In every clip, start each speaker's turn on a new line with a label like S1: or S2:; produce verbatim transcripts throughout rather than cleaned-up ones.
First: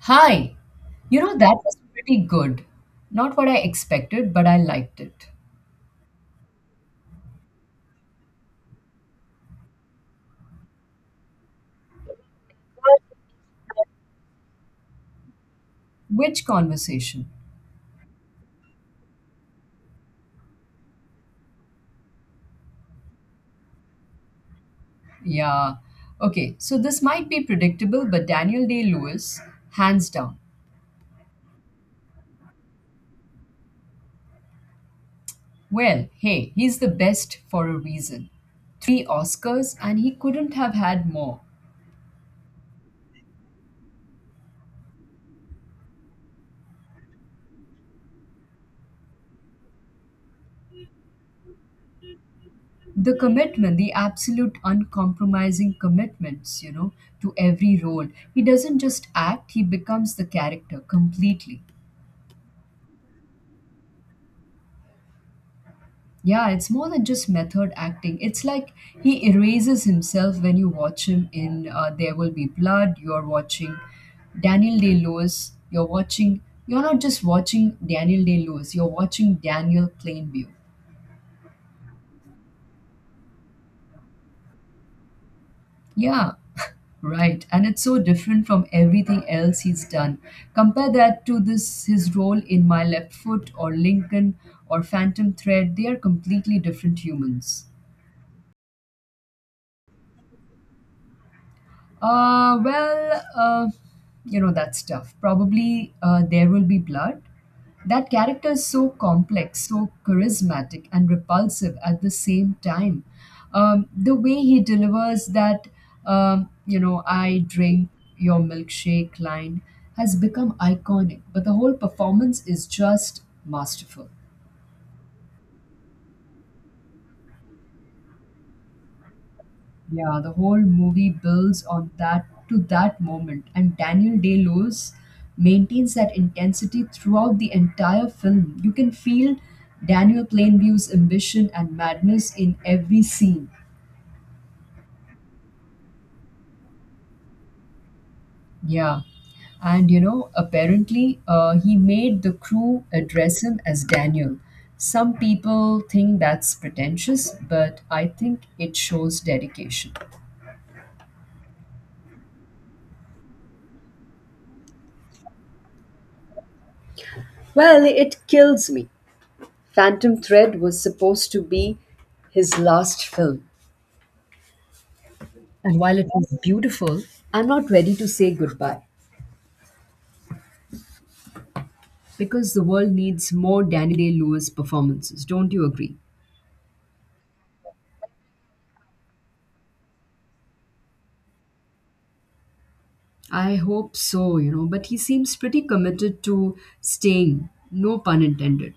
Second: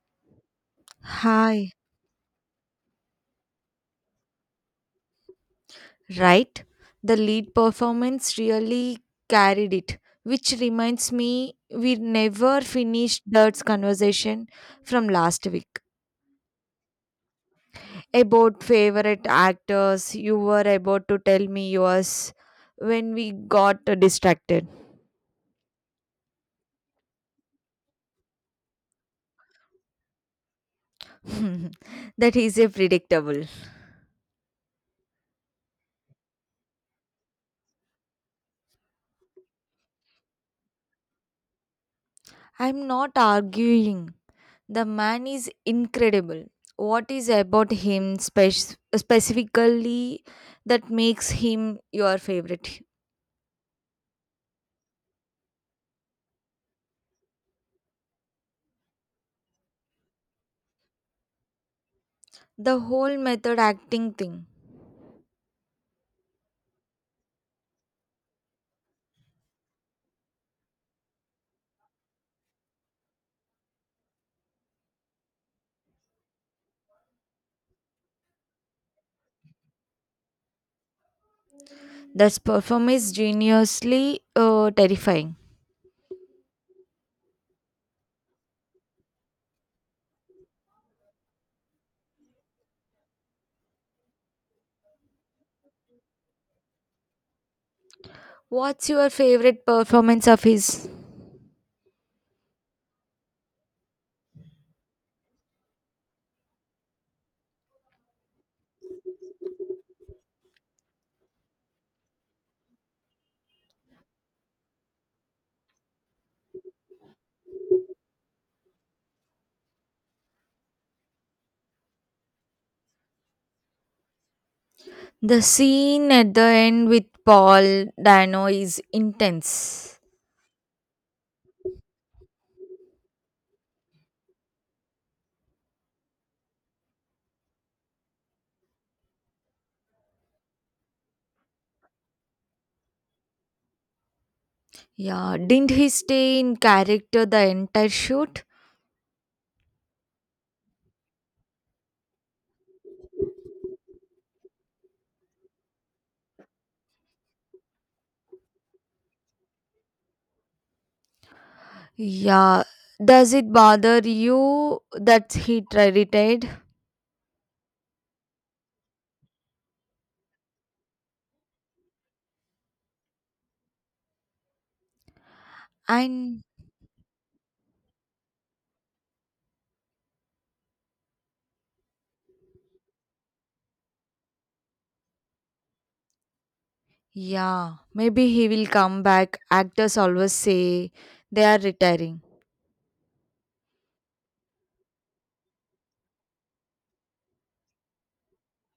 S1: Hi, you know, that
S2: Hi,
S1: was pretty good. Not what I expected, but I liked it.
S2: right? The lead performance really carried it, which reminds me we never finished that conversation from last week
S1: Which conversation?
S2: about favorite actors. You were about to tell me yours when we got distracted.
S1: Yeah. Okay, so this might be predictable, but Daniel Day Lewis, hands down.
S2: That is a predictable.
S1: Well, hey, he's the best for a reason. Three Oscars, and he couldn't have had more.
S2: I'm not arguing. The man is incredible. What is about him spec- specifically that makes him your favorite?
S1: The commitment, the absolute uncompromising commitments, you know, to every role. He doesn't just act, he becomes the character completely.
S2: The whole method acting thing.
S1: Yeah, it's more than just method acting. It's like he erases himself when you watch him in uh, There Will Be Blood. You're watching Daniel Day Lewis. You're watching, you're not just watching Daniel Day Lewis, you're watching Daniel Plainview.
S2: That performance is geniusly uh, terrifying.
S1: Yeah, right. And it's so different from everything else he's done. Compare that to this his role in My Left Foot or Lincoln or Phantom Thread. They are completely different humans.
S2: What's your favorite performance of his?
S1: Uh, well, uh, you know, that's tough. Probably uh, There Will Be Blood. That character is so complex, so charismatic, and repulsive at the same time. Um, the way he delivers that, um, you know, I drink your milkshake line has become iconic, but the whole performance is just masterful.
S2: The scene at the end with Paul Dano is intense.
S1: Yeah, the whole movie builds on that to that moment, and Daniel Day Lewis maintains that intensity throughout the entire film. You can feel Daniel Plainview's ambition and madness in every scene.
S2: Yeah, didn't he stay in character the entire shoot?
S1: Yeah, and you know, apparently, uh, he made the crew address him as Daniel. Some people think that's pretentious, but I think it shows dedication.
S2: Yeah. Does it bother you that he tri- retired?
S1: Well, it kills me. Phantom Thread was supposed to be his last film. And while it was
S2: And
S1: beautiful, I'm not ready to say goodbye because the world needs more Danny Day Lewis performances. Don't you agree?
S2: yeah, maybe he will come back. Actors always say they are retiring.
S1: I hope so, you know, but he seems pretty committed to staying, no pun intended.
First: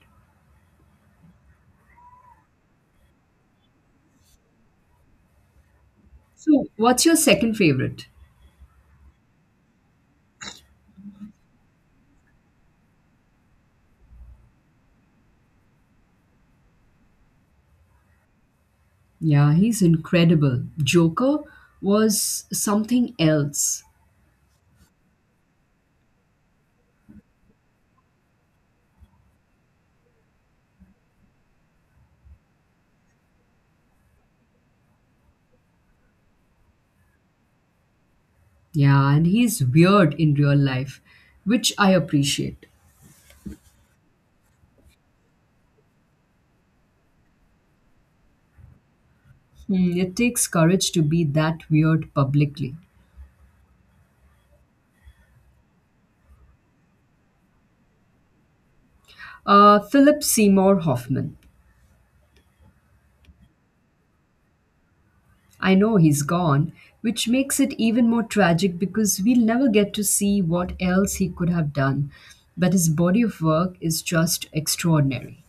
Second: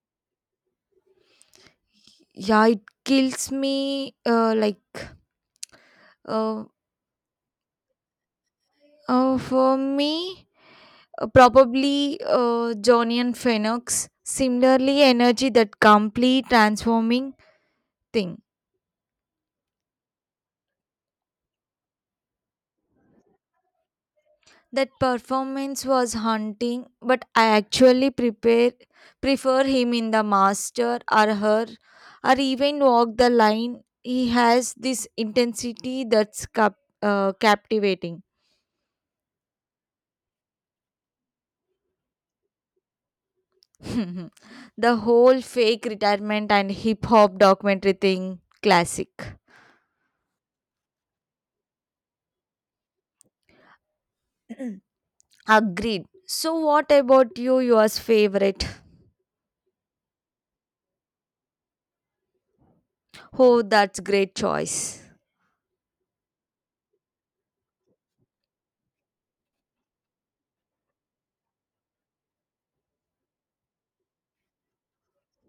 S2: Yeah, it kills me. Uh, like, uh,
S1: So, what's your second favorite?
S2: uh, for me, uh, probably uh, Johnny and Phoenix. Similarly, energy that complete transforming thing.
S1: Yeah, he's incredible. Joker was something else.
S2: That performance was haunting, but I actually prepare prefer him in The Master or Her or even Walk the Line. He has this intensity that's cap- uh, captivating.
S1: Yeah, and he's weird in real life, which I appreciate.
S2: The whole fake retirement and hip hop documentary thing, classic.
S1: Hmm, it takes courage to be that weird publicly.
S2: Agreed. So, what about you? Yours favorite?
S1: Uh, Philip Seymour Hoffman.
S2: Oh, that's great choice.
S1: I know he's gone, which makes it even more tragic because we'll never get to see what else he could have done. But his body of work is just extraordinary.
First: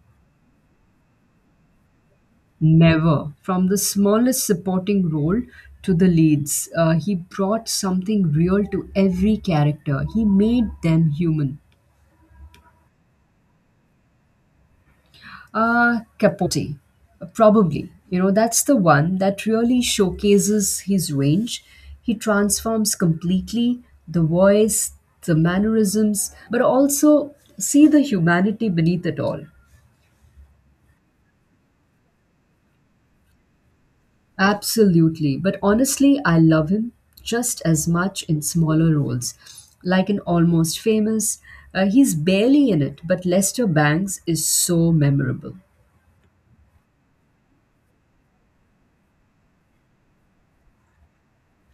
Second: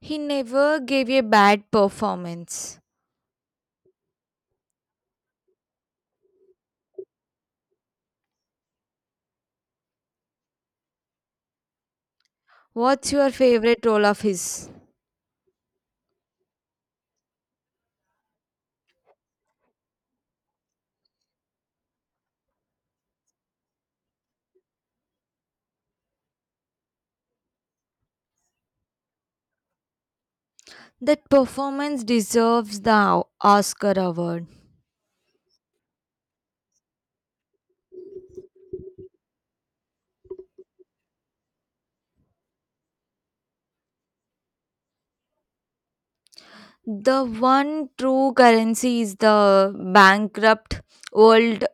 S2: He never gave a bad performance.
S1: Never. From the smallest supporting role to the leads, uh, he brought something real to every character. He made them human.
S2: What's your favorite role of his?
S1: Uh, Capote, probably. You know, that's the one that really showcases his range. He transforms completely the voice, the mannerisms, but also see the humanity beneath it all.
S2: That performance deserves the Oscar award.
S1: Absolutely. But honestly, I love him just as much in smaller roles. Like in Almost Famous, uh, he's barely in it, but Lester Bangs is so memorable.
S2: The one true currency is the bankrupt world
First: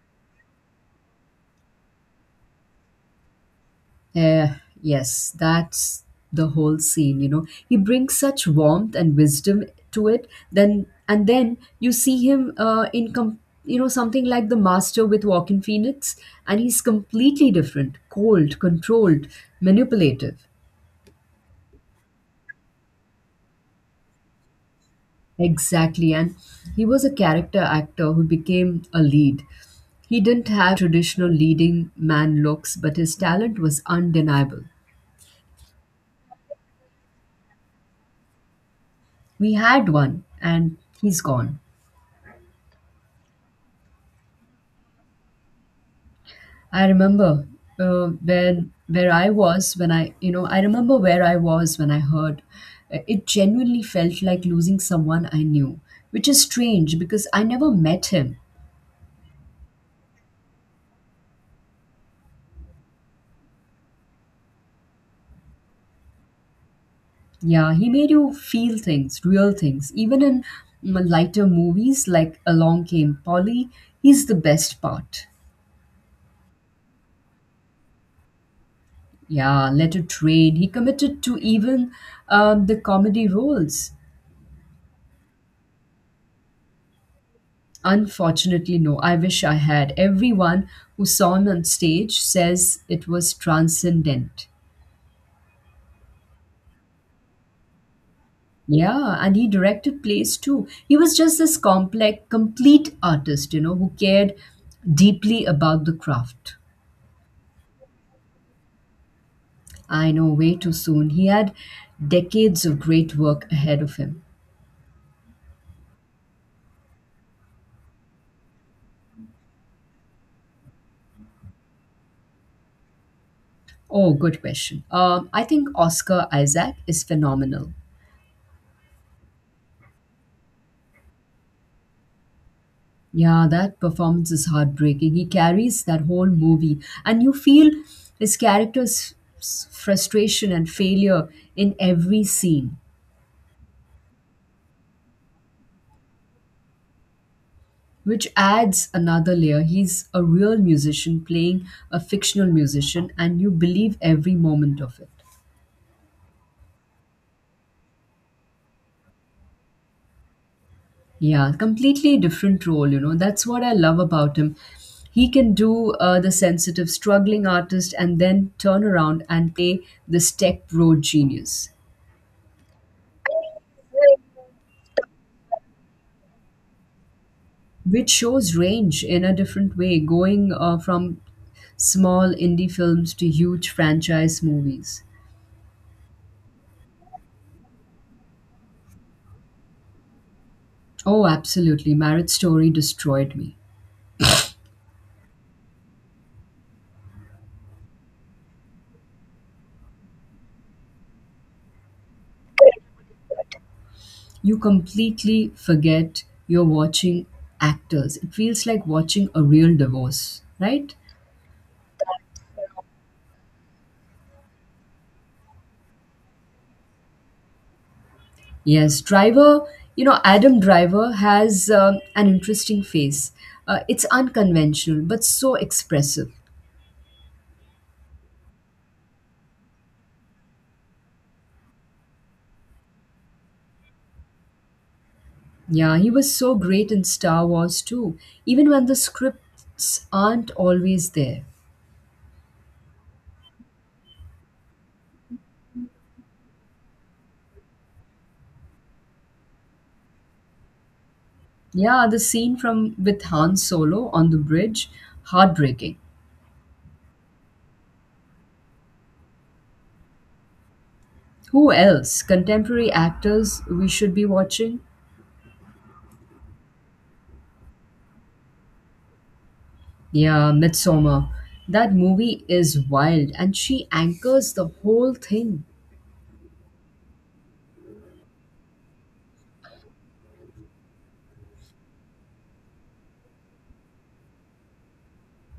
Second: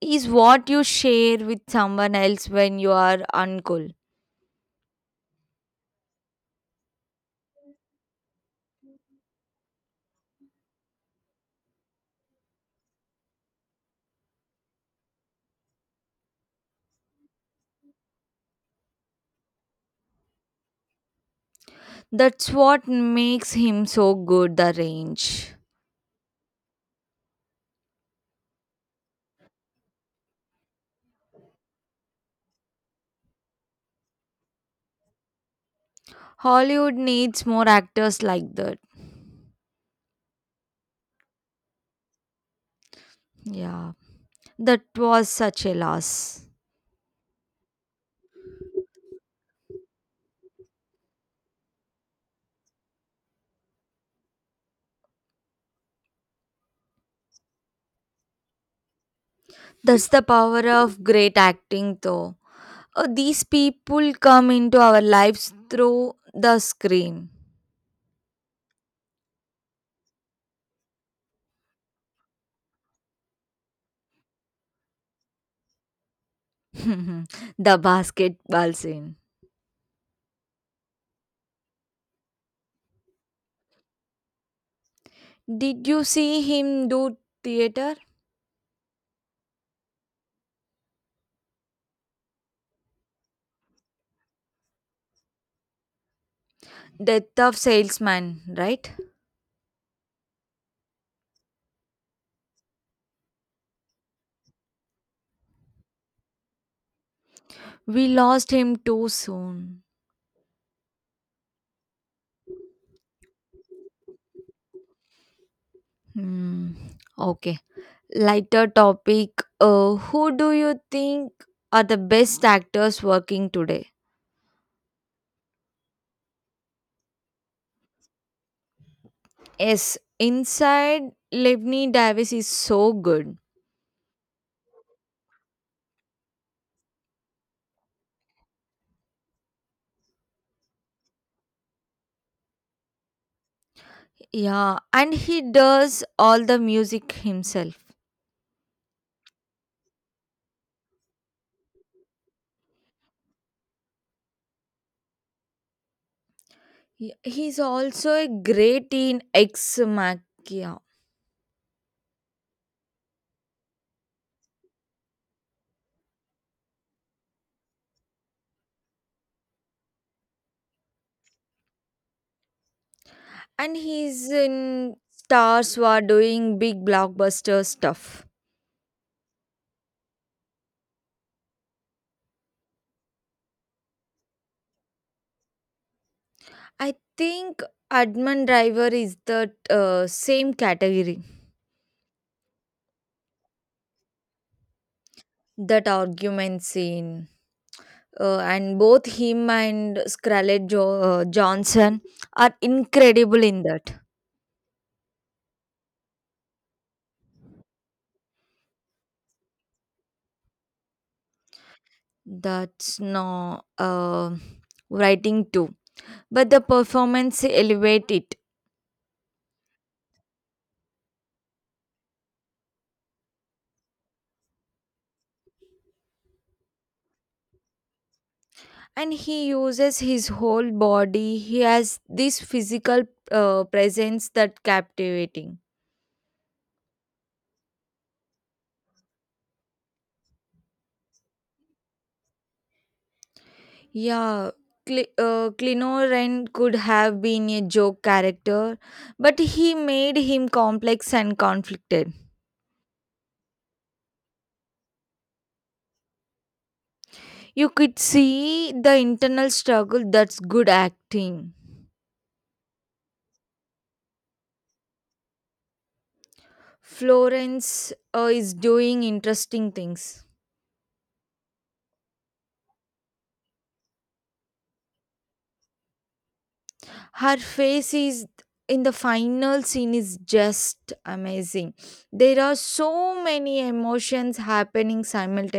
S2: is what you share with someone else when you are uncool.
S1: Uh, yes, that's the whole scene, you know. He brings such warmth and wisdom to it. Then and then you see him uh, in com- you know something like the master with Walking Phoenix, and he's completely different, cold, controlled, manipulative.
S2: That's what makes him so good the range.
S1: Exactly, and he was a character actor who became a lead. He didn't have traditional leading man looks, but his talent was undeniable.
S2: Hollywood needs more actors like that.
S1: We had one, and he's gone.
S2: Yeah. That was such a loss.
S1: I remember uh, where where I was when I you know I remember where I was when I heard. Uh, It genuinely felt like losing someone I knew, which is strange because I never met him.
S2: That's the power of great acting though. Uh, these people come into our lives through the screen.
S1: Yeah, he made you feel things, real things. Even in mm, lighter movies like Along Came Polly, he's the best part.
S2: The basketball scene.
S1: Yeah, Let It Rain. He committed to even um, the comedy roles.
S2: Did you see him do theater?
S1: Unfortunately, no. I wish I had. Everyone who saw him on stage says it was transcendent.
S2: Death of salesman, right?
S1: Yeah, and he directed plays too. He was just this complex, complete artist, you know, who cared deeply about the craft.
S2: We lost him too soon.
S1: I know, way too soon. He had decades of great work ahead of him.
S2: Hmm. Okay. Lighter topic. Uh, who do you think are the best actors working today?
S1: Oh, good question. Um, I think Oscar Isaac is phenomenal.
S2: Yes, inside Lebni Davis is so good.
S1: Yeah, that performance is heartbreaking. He carries that whole movie, and you feel his character's s- frustration and failure in every scene,
S2: Yeah, and he does all the music himself.
S1: which adds another layer. He's a real musician playing a fictional musician, and you believe every moment of it.
S2: He- He's also a great in Ex Machina,
S1: Yeah, completely different role, you know. That's what I love about him. He can do uh, the sensitive, struggling artist and then turn around and play this tech bro genius.
S2: and he's in stars who are doing big blockbuster
S1: Which
S2: stuff.
S1: shows range in a different way, going uh, from small indie films to huge franchise movies.
S2: I think Adman Driver is the uh, same category.
S1: Oh, absolutely. Marriage Story destroyed me.
S2: That argument scene, uh, and both him and Scarlett jo- uh, Johnson are incredible in that.
S1: You completely forget you're watching actors. It feels like watching a real divorce, right?
S2: That's no uh, writing too, but the performance elevate it.
S1: Yes, Driver, you know, Adam Driver has um, an interesting face. Uh, it's unconventional, but so expressive.
S2: And he uses his whole body, he has this physical uh, presence that captivating.
S1: Yeah, he was so great in Star Wars too, even when the scripts aren't always there.
S2: Yeah, Cl uh, Clinoran could have been a joke character, but he made him complex and
S1: Yeah,
S2: conflicted.
S1: the scene from with Han Solo on the bridge, heartbreaking.
S2: You could see the internal struggle, that's good acting.
S1: Who else? Contemporary actors we should be watching?
S2: Florence uh, is doing interesting things.
S1: Yeah, Midsommar. That movie is wild and she anchors the whole thing.
S2: Her face is in the final scene is just amazing, there are so many emotions happening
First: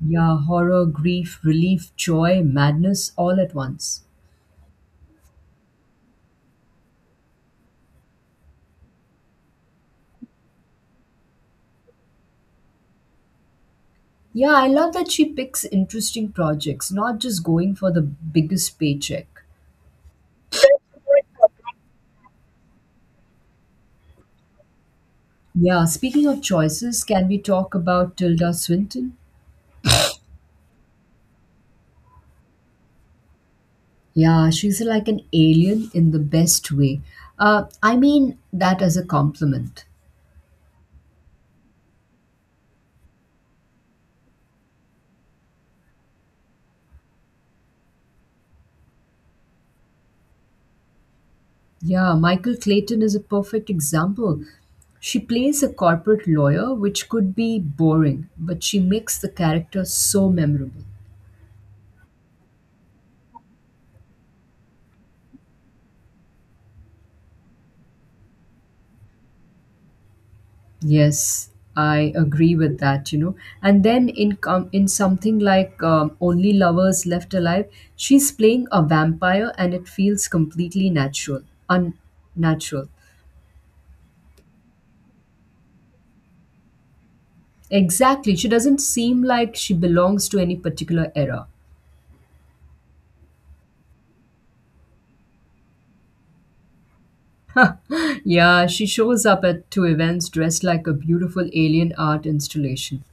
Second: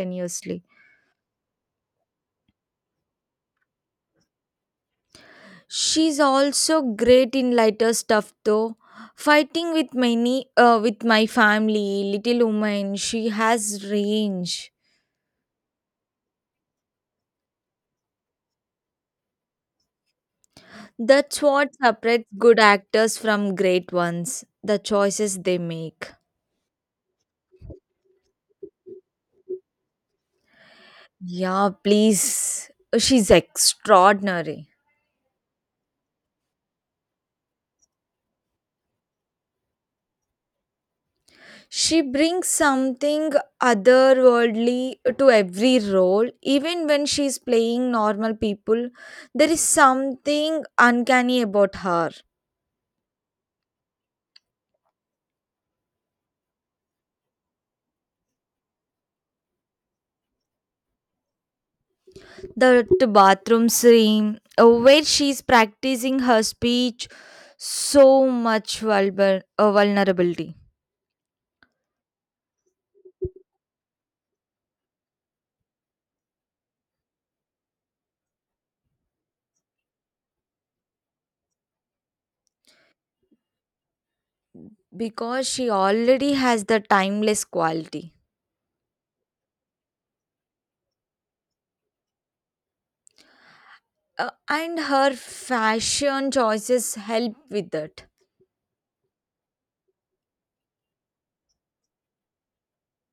S1: Yeah, horror, grief, relief, joy, madness all at once.
S2: She's also great in lighter stuff though, fighting with many uh, with my family, little woman, she has
S1: Yeah, I
S2: range.
S1: love that she picks interesting projects, not just going for the biggest paycheck.
S2: That's what separates good actors from great ones, the choices they
S1: Yeah,
S2: make.
S1: speaking of choices, can we talk about Tilda Swinton?
S2: Yeah, please, she's
S1: Yeah,
S2: extraordinary.
S1: she's like an alien in the best way. Uh, I mean that as a compliment.
S2: She brings something otherworldly to every role. Even when she's playing normal people, there is something uncanny about her.
S1: Yeah, Michael Clayton is a perfect example. She plays a corporate lawyer, which could be boring, but she makes the character so memorable.
S2: That bathroom scene, uh, where she's practicing her speech, so much vulner uh, vulnerability,
S1: Yes, I agree with that, you know. And then in com- in something like um, Only Lovers Left Alive, she's playing a vampire and it feels completely natural, unnatural.
S2: because she already has the timeless quality.
S1: Exactly. She doesn't seem like she belongs to any particular era.
S2: Uh, and her fashion choices help with that,
S1: Yeah, she shows up at to events dressed like a beautiful alien art installation.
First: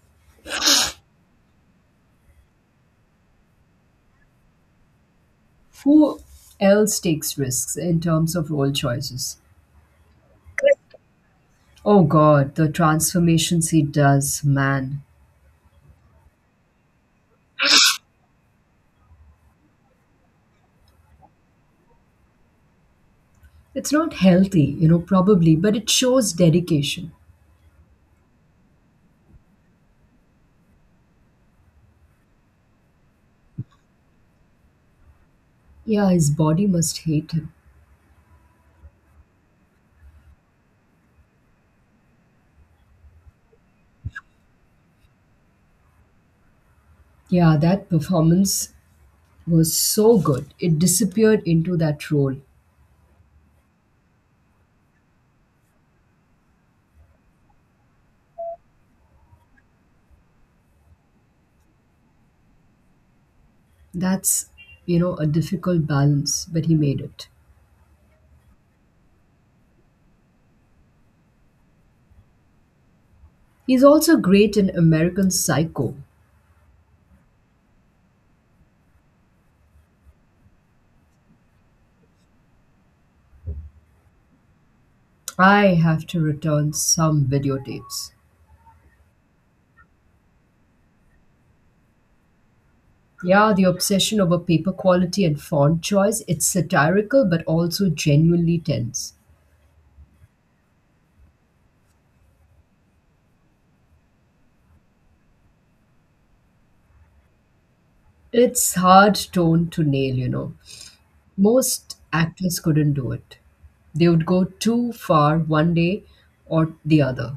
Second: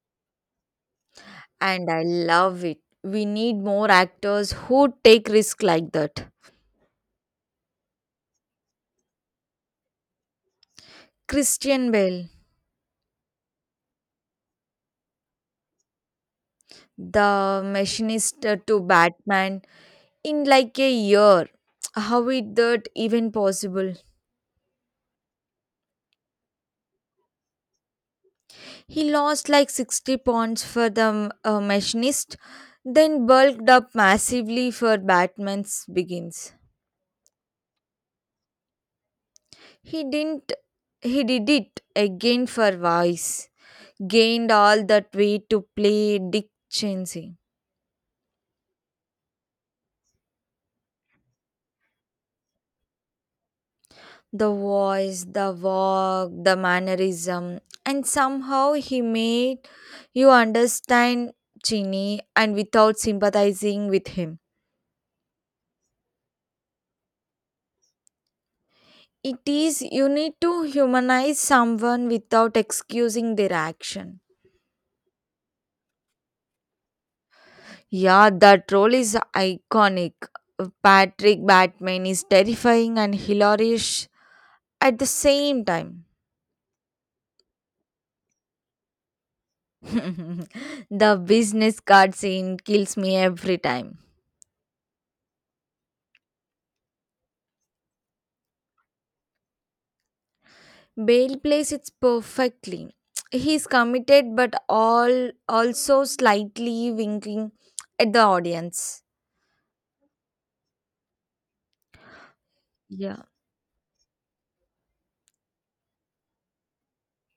S2: and I love it. We need more actors who take risk like
S1: Who
S2: that.
S1: else takes risks in terms of role choices?
S2: Christian
S1: Oh
S2: Bale,
S1: god, the transformations he does, man.
S2: the machinist to Batman, in like a year. How is that even
S1: It's
S2: possible?
S1: not healthy, you know, probably, but it shows dedication.
S2: He lost like sixty pounds for the uh, machinist, then bulked up massively for Batman's
S1: Yeah, his
S2: Begins.
S1: body must hate him.
S2: He didn't. He did it again for Vice. Gained all that weight to play Dick Cheney,
S1: Yeah, that performance was so good. It disappeared into that role.
S2: the voice, the walk, the mannerism, and somehow he made you understand Chini and without sympathizing with him.
S1: That's, you know, a difficult balance, but he made it.
S2: It is, you need to humanize someone without excusing their
S1: He's also
S2: action.
S1: great in American Psycho.
S2: Yeah, that role is iconic. Patrick Batman is terrifying and hilarious at the same
S1: I
S2: time.
S1: have to return some videotapes.
S2: The business card scene kills me
S1: Yeah,
S2: every
S1: the
S2: time.
S1: obsession over paper quality and font choice, it's satirical but also genuinely tense.
S2: Bale plays it perfectly. He's committed but all also slightly winking at the
S1: It's
S2: audience.
S1: hard tone to nail, you know. Most actors couldn't do
S2: Yeah.
S1: it. They would go too far one day or the other.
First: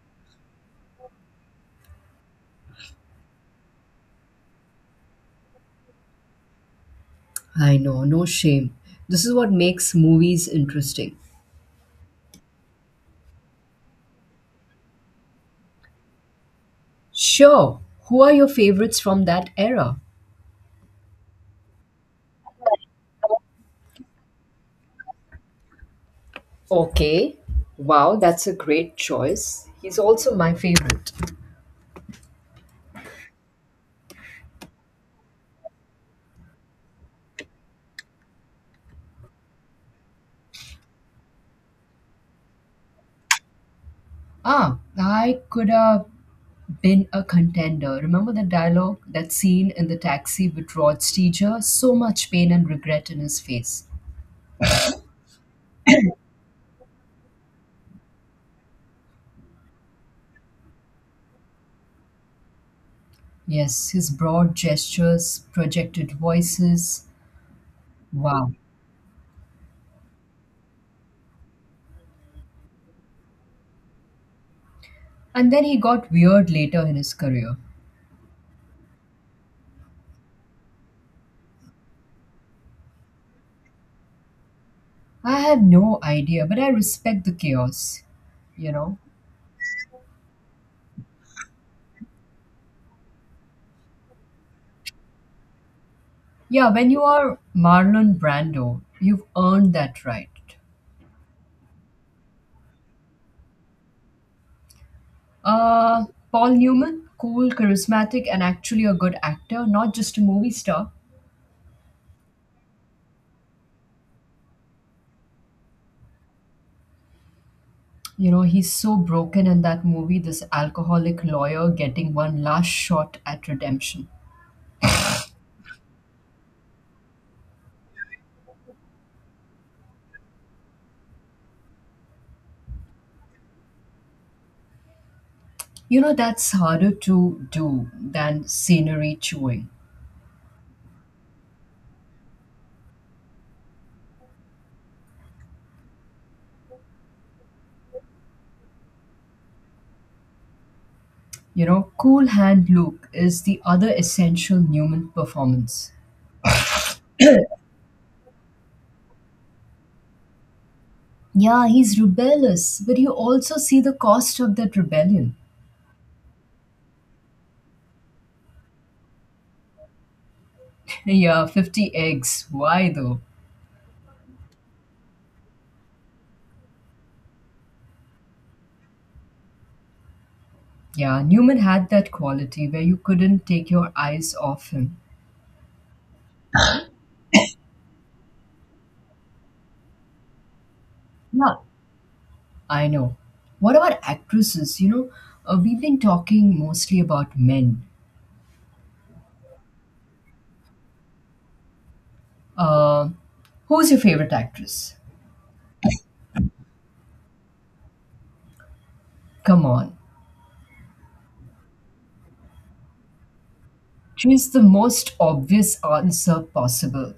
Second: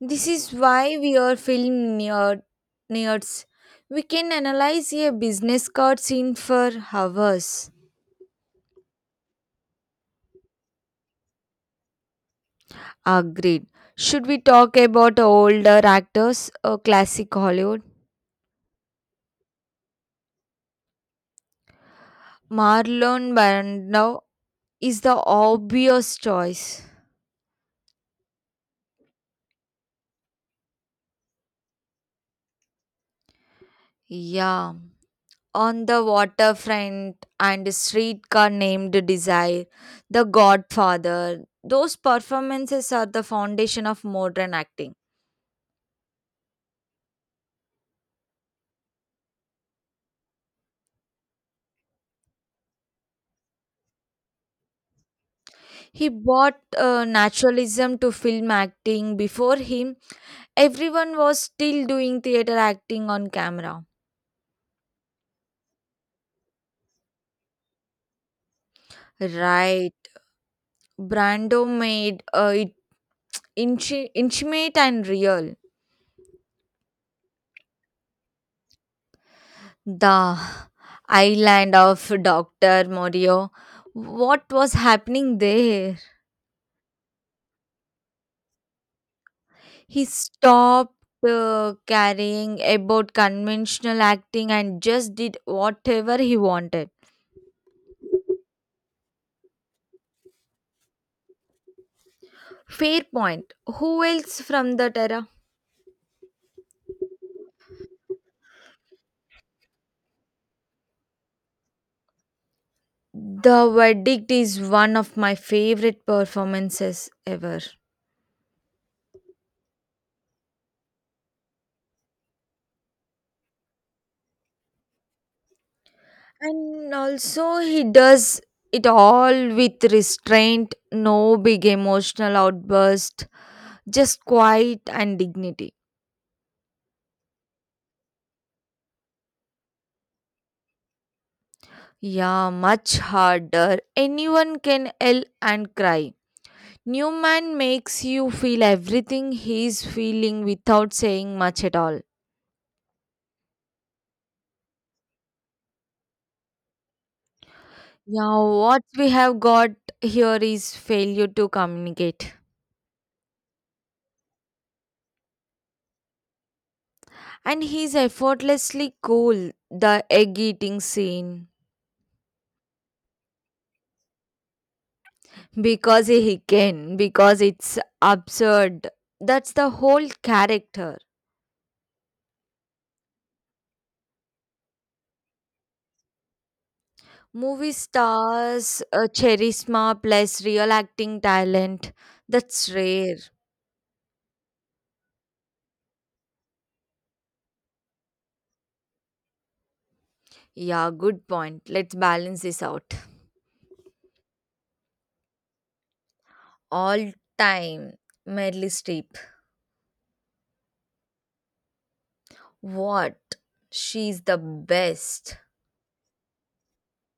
S2: This is why we are film nerd, nerds. We can analyze a business card scene for hours.
S1: I know, no shame. This is what makes movies interesting.
S2: Agreed. Should we talk about older actors or classic
S1: Sure,
S2: Hollywood?
S1: who are your favorites from that era?
S2: Marlon Brando is the obvious choice.
S1: Okay. Wow, that's a great choice. He's also my favorite.
S2: Yeah. On the Waterfront and A Streetcar Named Desire, The Godfather. Those performances are the foundation of modern
S1: Ah,
S2: acting.
S1: I could have been a contender. Remember the dialogue, that scene in the taxi with Rod Steiger? So much pain and regret in his face.
S2: He brought uh, naturalism to film acting. Before him, everyone was still doing theater acting on camera.
S1: Yes, his broad gestures, projected voices. Wow.
S2: Right. Brando made uh, it inchi- intimate and
S1: And
S2: real.
S1: then he got weird later in his career.
S2: The Island of doctor Moreau. What was happening
S1: I have
S2: there?
S1: no idea, but I respect the chaos, you know?
S2: He stopped uh, caring about conventional acting and just did whatever he
S1: Yeah,
S2: wanted.
S1: when you are Marlon Brando, you've earned that right.
S2: Fair point. Who else from that era?
S1: Uh, Paul Newman, cool, charismatic, and actually a good actor, not just a movie star.
S2: The Verdict is one of my favorite performances ever.
S1: You know, he's so broken in that movie, this alcoholic lawyer getting one last shot at redemption.
S2: And also, he does it all with restraint, no big emotional outburst, just quiet and dignity.
S1: You know, that's harder to do than scenery chewing.
S2: Yeah, much harder. Anyone can yell and cry. Newman makes you feel everything he's feeling without saying much
S1: You
S2: at
S1: know,
S2: all.
S1: cool hand Luke is the other essential Newman performance.
S2: Yeah, what we have got here is failure to
S1: Yeah, he's
S2: communicate.
S1: rebellious, but you also see the cost of that rebellion.
S2: And he's effortlessly cool, the egg eating
S1: Yeah,
S2: scene.
S1: fifty eggs. Why though?
S2: Because he can, because it's absurd. That's the whole character.
S1: Yeah, Newman had that quality where you couldn't take your eyes off him.
S2: Movie stars, uh, charisma plus real acting
S1: Yeah,
S2: talent. That's
S1: I know.
S2: rare.
S1: What about actresses? You know, uh, we've been talking mostly about men.
S2: Yeah, good point. Let's balance this out.
S1: Uh, who's your favorite actress?
S2: All time Meryl Streep.
S1: Come on.
S2: What? She's the
S1: She's the most
S2: best.
S1: obvious answer possible.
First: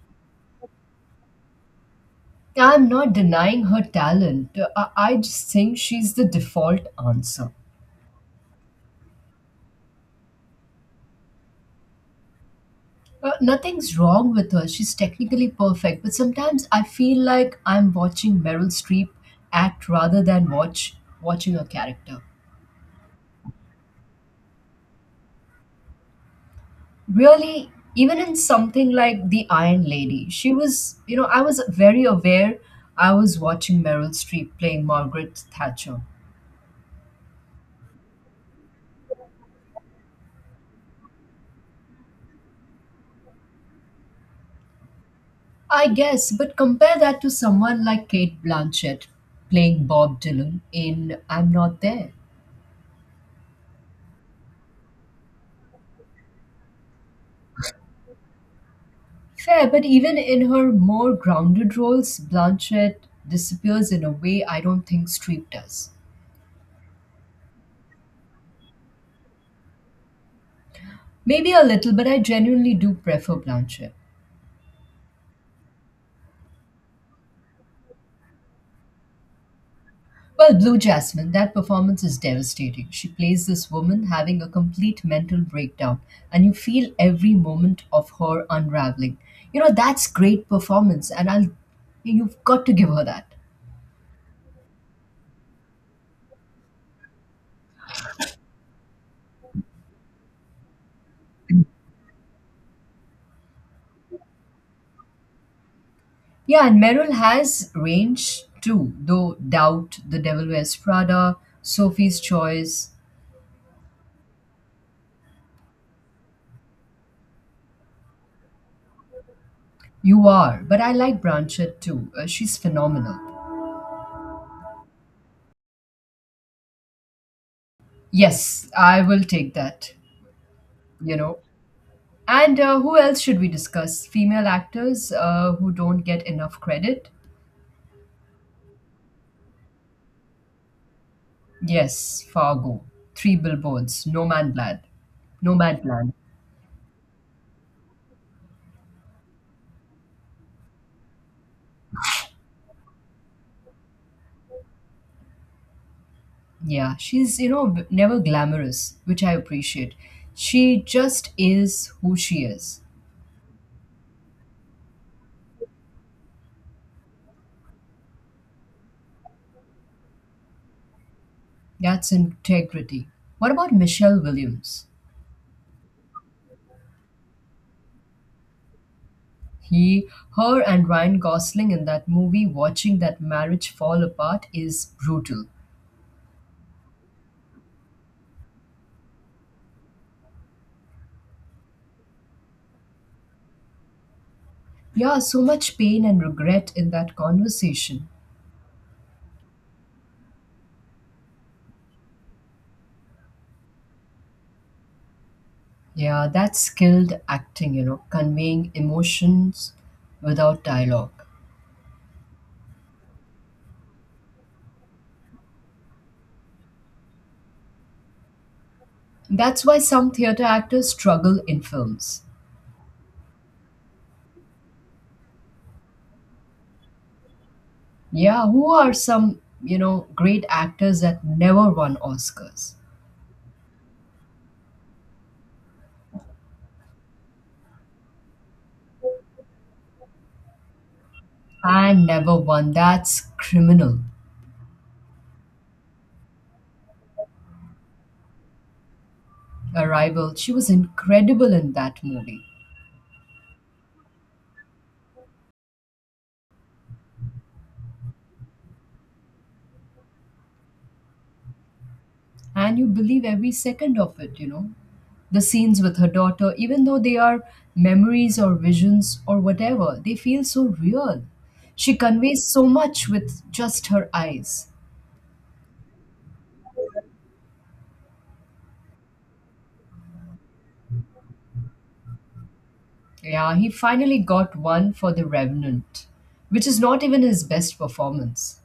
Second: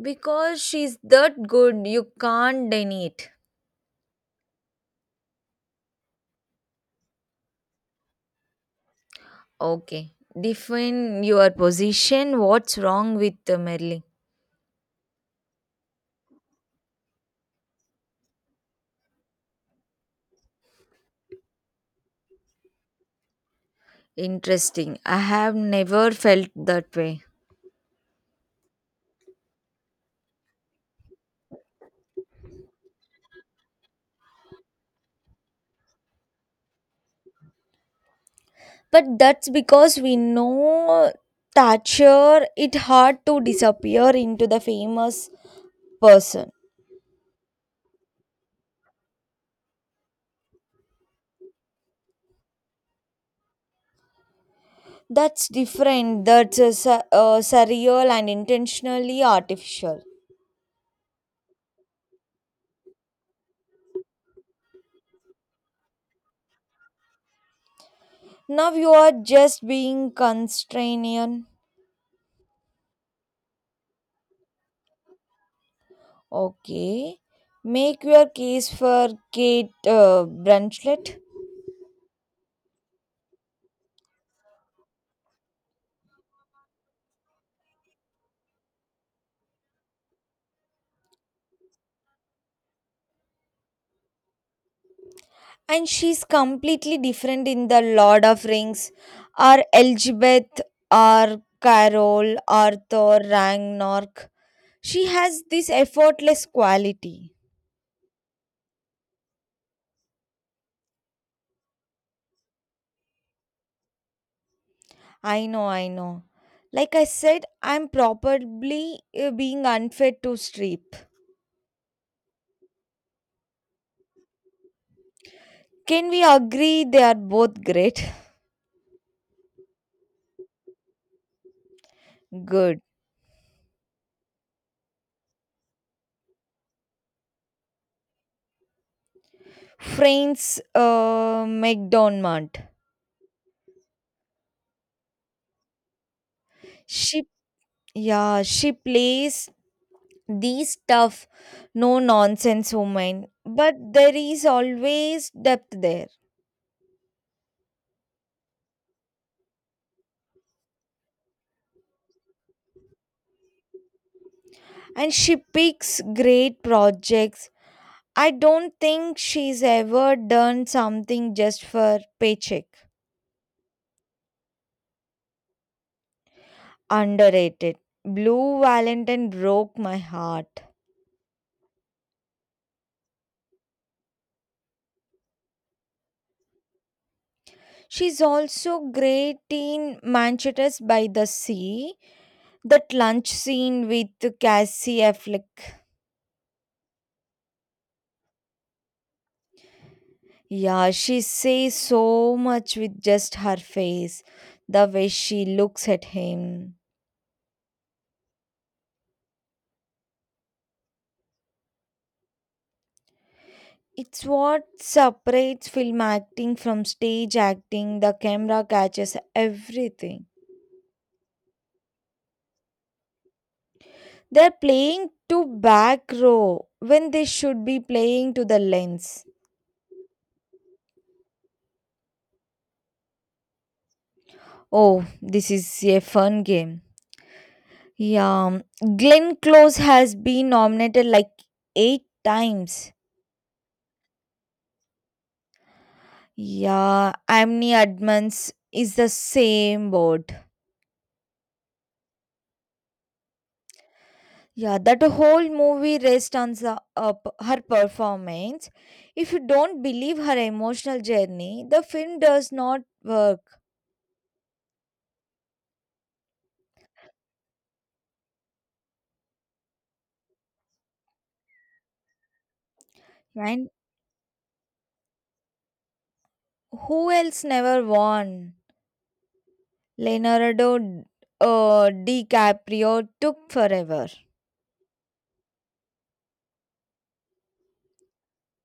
S2: Because she's that good, you can't
S1: I'm
S2: deny
S1: not
S2: it.
S1: denying her talent. I, I just think she's the default answer.
S2: Okay. Define your position. What's wrong
S1: Uh,
S2: with the
S1: nothing's
S2: Merlin?
S1: wrong with her. She's technically perfect, but sometimes I feel like I'm watching Meryl Streep act rather than watch watching her character.
S2: Interesting. I have never felt that way.
S1: Really, even in something like The Iron Lady, she was, you know, I was very aware I was watching Meryl Streep playing Margaret Thatcher.
S2: But that's because we know Thatcher, it hard to disappear into the famous
S1: I guess,
S2: person.
S1: but compare that to someone like Kate Blanchett playing Bob Dylan in I'm Not There.
S2: That's different. That's a, su- uh, surreal and intentionally
S1: Fair, but
S2: artificial.
S1: even in her more grounded roles, Blanchett disappears in a way I don't think Streep does.
S2: Now you are just being constrained.
S1: Maybe a little, but I genuinely do prefer Blanchett.
S2: Okay. Make your case for Kate uh,
S1: Well, Blue
S2: Brunchlet.
S1: Jasmine, that performance is devastating. She plays this woman having a complete mental breakdown, and you feel every moment of her unraveling. You know, that's great performance, and I'll you've got to give her that.
S2: And she's completely different in The Lord of Rings, or Elizabeth, or Carol, Arthur, Ragnarok. She has this effortless
S1: Yeah, and Meryl
S2: quality.
S1: has range too, though Doubt, The Devil Wears Prada, Sophie's Choice.
S2: I know, I know. Like I said, I'm probably uh, being unfair
S1: You
S2: to
S1: are. But
S2: Streep.
S1: I like Blanchett too. Uh, she's phenomenal.
S2: Can we agree they are both great?
S1: Yes, I will take that, you know. And
S2: Good.
S1: uh, who else should we discuss? Female actors uh, who don't get enough credit?
S2: Frames uh,
S1: Yes,
S2: McDonmart.
S1: Fargo, Three Billboards, No Man Land. No Man Land.
S2: She Yeah, she plays these tough, no nonsense women, but there is always depth there.
S1: Yeah, she's, you know, b- never glamorous, which I appreciate. She just is who she is.
S2: And she picks great projects. I don't think she's ever done something just for
S1: That's
S2: paycheck.
S1: integrity. What about Michelle Williams?
S2: Underrated. Blue Valentine broke my
S1: He, her,
S2: heart.
S1: and Ryan Gosling in that movie, watching that marriage fall apart is brutal.
S2: She's also great in Manchester by the Sea. That lunch scene with Cassie
S1: Yeah, so
S2: Affleck.
S1: much pain and regret in that conversation.
S2: Yeah, she says so much with just her face, the way she looks at
S1: Yeah, that's
S2: him.
S1: skilled acting, you know, conveying emotions without dialogue.
S2: It's what separates film acting from stage acting. The camera catches
S1: That's why some
S2: everything.
S1: theater actors struggle in films.
S2: They're playing to back row when they should be playing to
S1: Yeah,
S2: the
S1: who are
S2: lens.
S1: some, you know, great actors that never won Oscars?
S2: Oh, this is a fun game. Yeah, Glenn Close has been nominated like eight
S1: And never won.
S2: times.
S1: That's criminal.
S2: Yeah, Amni Admans is the same boat.
S1: Arrival. She was incredible in that movie.
S2: Yeah, that whole movie rests on the, uh, p- her performance. If you don't believe her emotional journey, the film does
S1: And
S2: not
S1: you believe
S2: work.
S1: every second of it, you know. The scenes with her daughter, even though they are memories or visions or whatever, they feel so real. She conveys so much with
S2: And
S1: just her eyes.
S2: who else never won? Leonardo uh, DiCaprio took
S1: Yeah, he
S2: forever.
S1: finally got one for The Revenant, which is not even his best performance.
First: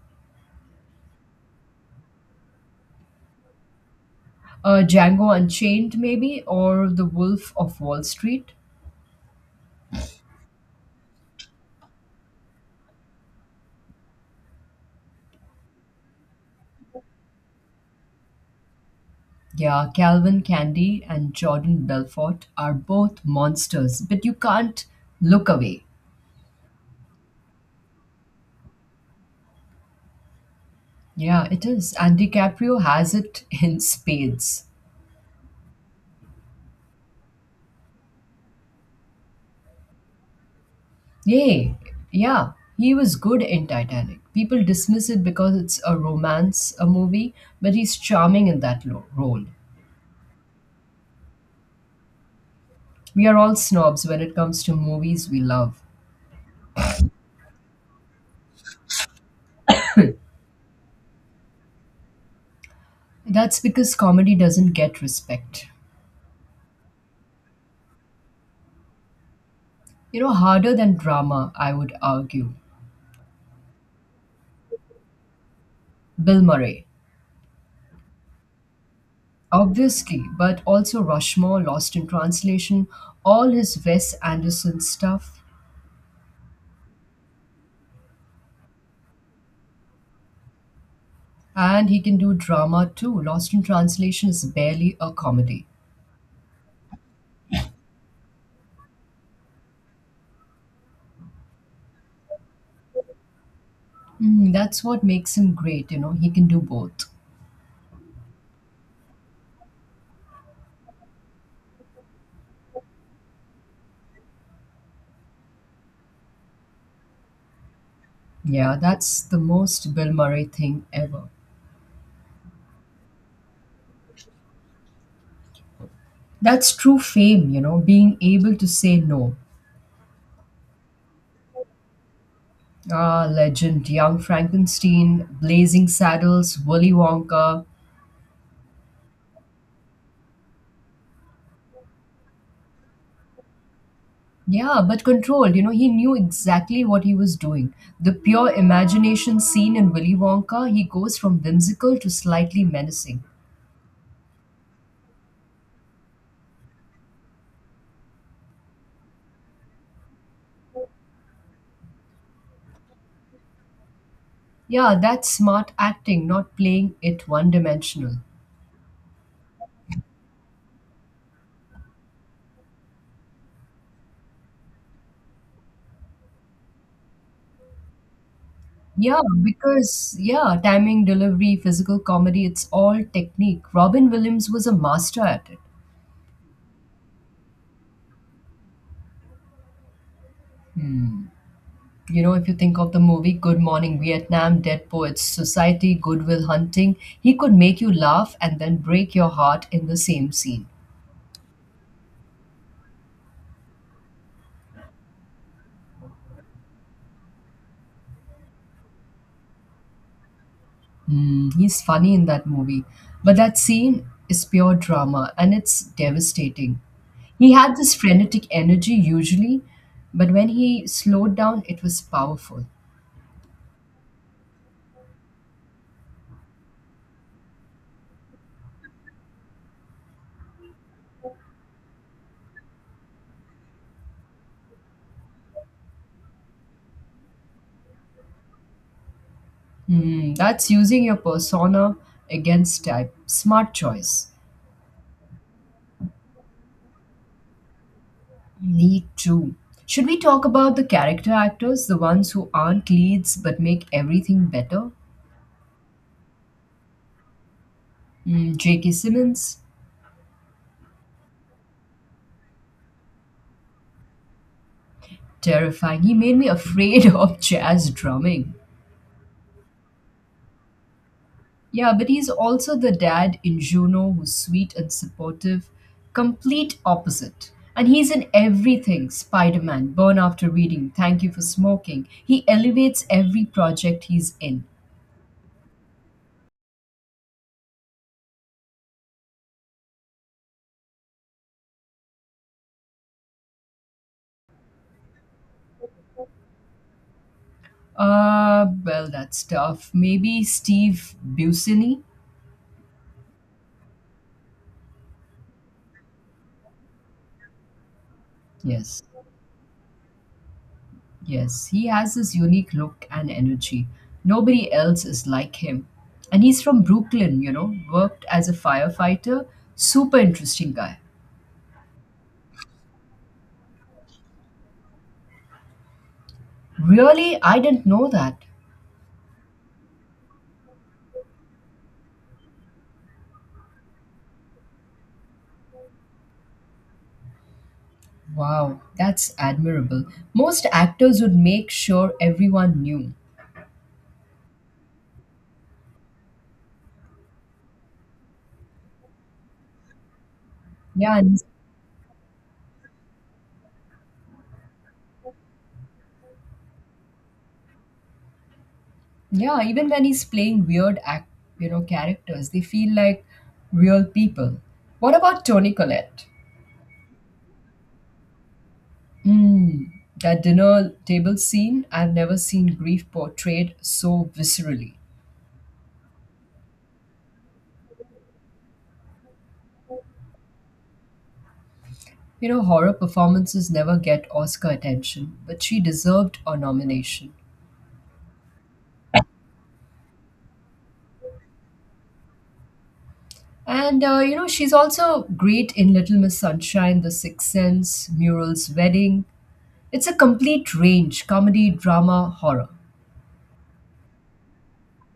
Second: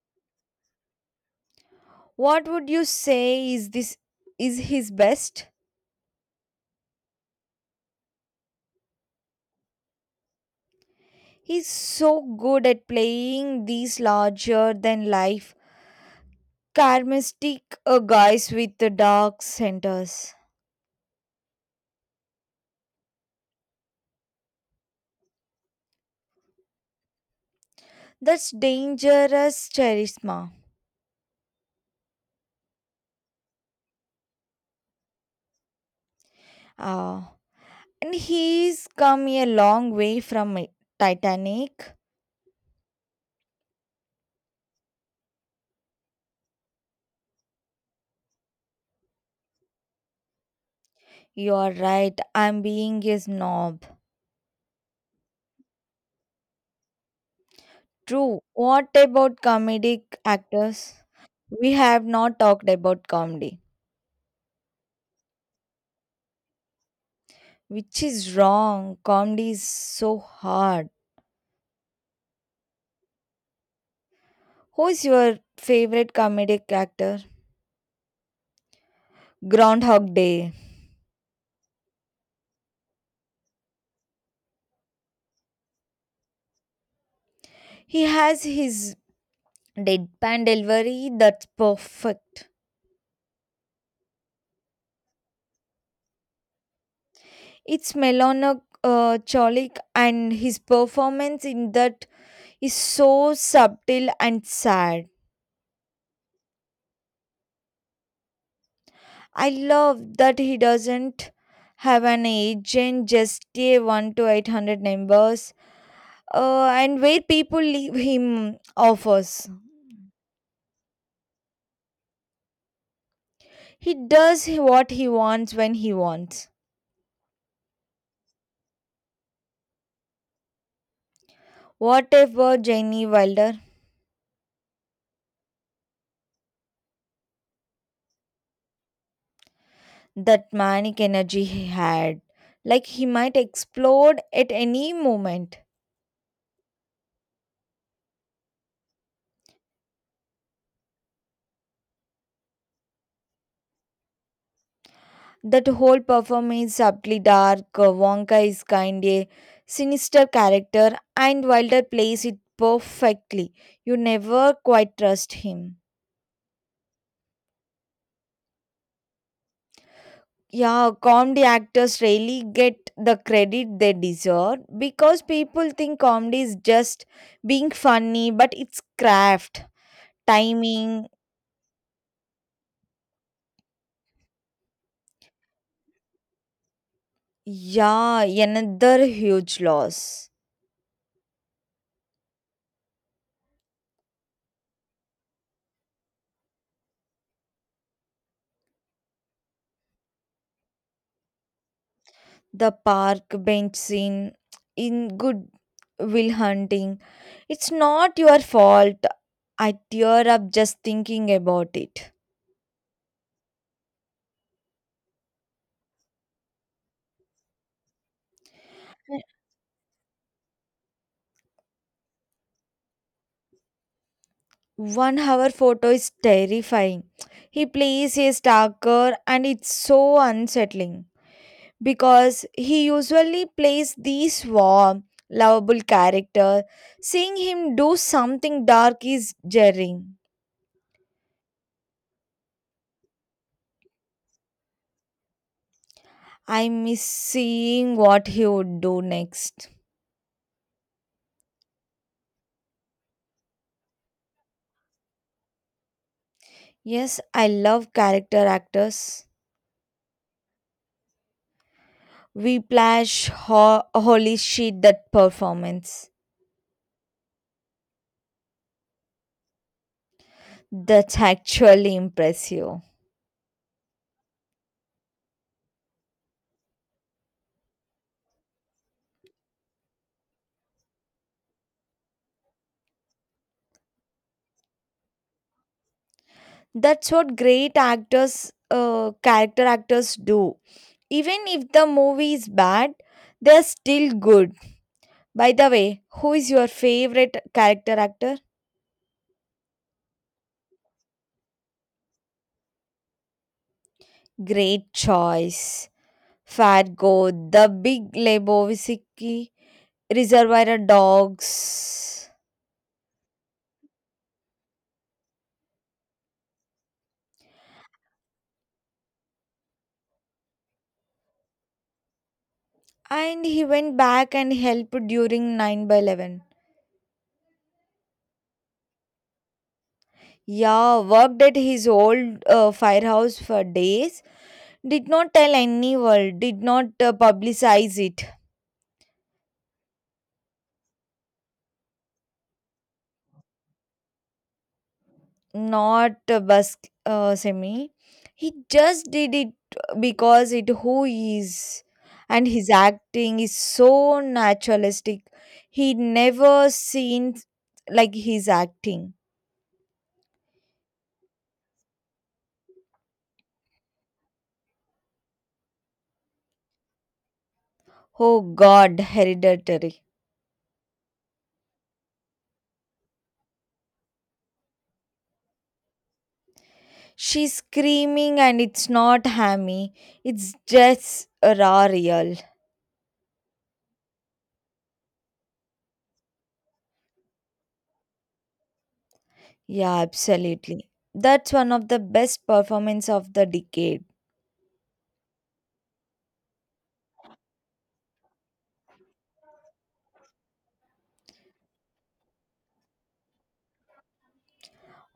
S2: What would you say is this is
S1: Uh,
S2: his
S1: Django
S2: best?
S1: Unchained, maybe, or The Wolf of Wall Street.
S2: He's so good at playing these larger than life charismatic uh, guys with the dark
S1: Yeah,
S2: centers.
S1: Calvin Candy and Jordan Belfort are both monsters, but you can't look away.
S2: That's dangerous charisma.
S1: Yeah, it is. And DiCaprio has it in spades.
S2: Ah, and he's come a long way from it.
S1: Yay.
S2: Titanic.
S1: Yeah, he was good in Titanic. People dismiss it because it's a romance, a movie, but he's charming in that lo- role.
S2: You're right, I'm being a
S1: We are all
S2: snob.
S1: snobs when it comes to movies we love.
S2: True. What about comedic actors? We have not talked about
S1: That's
S2: comedy,
S1: because comedy doesn't get respect.
S2: which is wrong. Comedy is so
S1: You know, harder
S2: hard.
S1: than drama, I would argue.
S2: Who is your favorite
S1: Bill
S2: comedic
S1: Murray.
S2: actor? Groundhog
S1: Obviously,
S2: Day.
S1: but also Rushmore, Lost in Translation, all his Wes Anderson stuff,
S2: He has his deadpan delivery, that's
S1: and he can do
S2: perfect.
S1: drama too. Lost in Translation is barely a comedy.
S2: It's Melano uh, Cholik, and his performance in that is so subtle and
S1: Mm, that's what
S2: sad.
S1: makes him great, you know, he can do both.
S2: I love that he doesn't have an agent, just a one to eight hundred numbers, uh, and where people leave him
S1: Yeah, that's the
S2: offers.
S1: most Bill Murray thing ever.
S2: He does what he wants when he wants.
S1: That's true fame, you know, being able to say no.
S2: Whatever, Jenny
S1: Ah,
S2: Wilder.
S1: legend, Young Frankenstein, Blazing Saddles, Willy Wonka.
S2: That manic energy he had. Like he might explode at
S1: Yeah,
S2: any
S1: but controlled.
S2: moment.
S1: You know, he knew exactly what he was doing. The pure imagination seen in Willy Wonka, he goes from whimsical to slightly menacing.
S2: That whole performance is subtly dark. uh, Wonka is kind a sinister character, and Wilder plays it perfectly. You never quite
S1: Yeah, that's
S2: trust
S1: smart
S2: him.
S1: acting, not playing it one dimensional.
S2: Yeah, comedy actors rarely get the credit they deserve because people think comedy is just being funny, but it's
S1: Yeah,
S2: craft,
S1: because, yeah, timing,
S2: timing.
S1: delivery, physical comedy, it's all technique. Robin Williams was a master at it.
S2: Yeah, another huge loss.
S1: Hmm. You know, if you think of the movie Good Morning Vietnam, Dead Poets Society, Goodwill Hunting, he could make you laugh and then break your heart in the same scene.
S2: The park bench scene in Good Will Hunting, it's not your fault, I tear up just thinking
S1: Mm,
S2: about
S1: he's
S2: it.
S1: funny in that movie. But that scene is pure drama and it's devastating. He had this frenetic energy usually, but when he slowed down, it was powerful.
S2: One hour photo is terrifying, he plays a stalker and it's so unsettling because he usually plays these warm lovable character, seeing him do something dark is jarring.
S1: Mm, that's using your persona against type. Smart choice.
S2: I miss seeing what he would do
S1: Me too.
S2: next.
S1: Should we talk about the character actors, the ones who aren't leads but make everything better?
S2: Yes, I love character
S1: Mm, J K.
S2: actors.
S1: Simmons,
S2: Whiplash, ho- holy shit, that
S1: terrifying.
S2: performance.
S1: He made me afraid of jazz drumming.
S2: That's
S1: Yeah,
S2: actually
S1: but he's also
S2: impressive.
S1: the dad in Juno who's sweet and supportive, complete opposite. And he's in everything Spider Man, Burn After Reading, Thank You for Smoking. He elevates every project he's in.
S2: That's what great actors, uh, character actors do. Even if the movie is bad, they're still good. By the way, who is your favorite character actor?
S1: Uh, well, that's tough. Maybe Steve Buscemi?
S2: Great choice. Fargo, The Big
S1: Yes,
S2: Lebowski, Reservoir
S1: yes. He has
S2: Dogs.
S1: this unique look and energy. Nobody else is like him. And he's from Brooklyn, you know, worked as a firefighter. Super interesting guy.
S2: And he went back and helped during nine by eleven.
S1: Really, I didn't know that.
S2: Yeah, worked at his old uh, firehouse for days. Did not tell anyone, did not uh, publicize it.
S1: Wow, that's admirable. Most actors would make sure everyone knew.
S2: Not uh, Bus uh, Semi. He just did it because it who
S1: Yeah,
S2: he
S1: and
S2: is. And his acting is so naturalistic. He never seen like his acting.
S1: yeah, even when he's playing weird act, you know, characters, they feel like real people. What about Tony Collette?
S2: Oh God,
S1: Mm,
S2: hereditary.
S1: that dinner table scene, I've never seen grief portrayed so viscerally.
S2: She's screaming and it's not hammy. It's just raw real.
S1: You know, horror performances never get Oscar attention, but she deserved a nomination.
S2: Yeah, absolutely. That's one of the best performance of the decade.
S1: And uh, you know, she's also great in Little Miss Sunshine, The Sixth Sense, Muriel's Wedding. It's a complete range comedy, drama, horror.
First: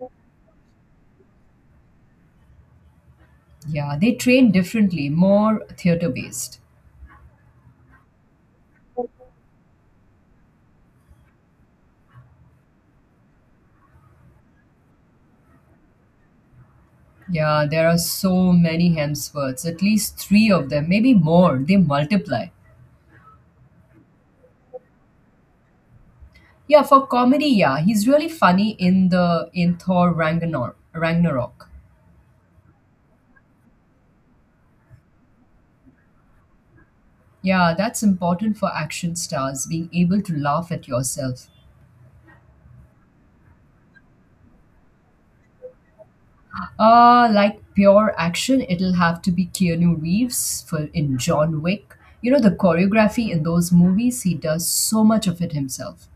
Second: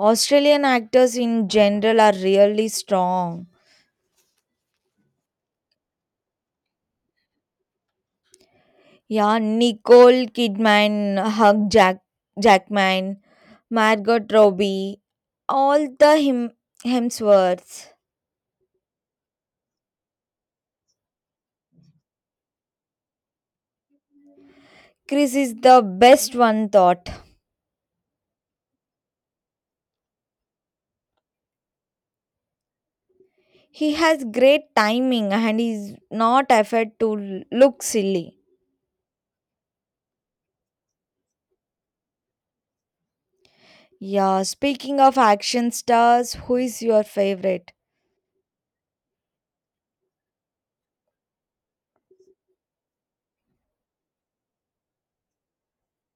S2: Australian actors in general are really strong.
S1: Yeah, they train differently, more theater based.
S2: Yeah, Nicole Kidman, Hugh Jack- Jackman, Margot Robbie, all the him-
S1: Yeah, there
S2: Hemsworths.
S1: are so many Hemsworths, at least three of them, maybe more. They multiply.
S2: Chris is the best one
S1: Yeah, for
S2: thought.
S1: comedy, yeah, he's really funny in the in Thor Ragnar- Ragnarok.
S2: He has great timing and he's not afraid to
S1: Yeah,
S2: look
S1: that's
S2: silly.
S1: important for action stars, being able to laugh at yourself.
S2: Yeah, speaking of action stars, who is your
S1: Uh, like
S2: favorite?
S1: pure action, it'll have to be Keanu Reeves for in John Wick. You know the choreography in those movies, he does so much of it himself.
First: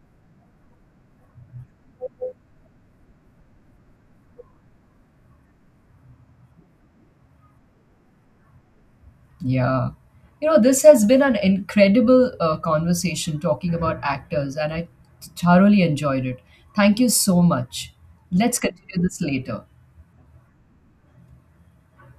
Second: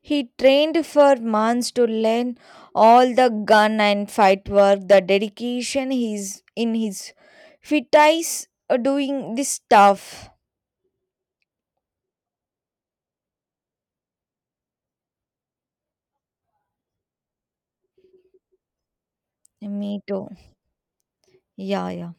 S2: He trained for months to learn all the gun and fight work, the dedication he's in his fit eyes uh, doing this
S1: Yeah.
S2: stuff.
S1: You know, this has been an incredible uh, conversation talking about actors, and I thoroughly enjoyed it. Thank you so much. Let's continue this later.
S2: Me too. Yeah, yeah.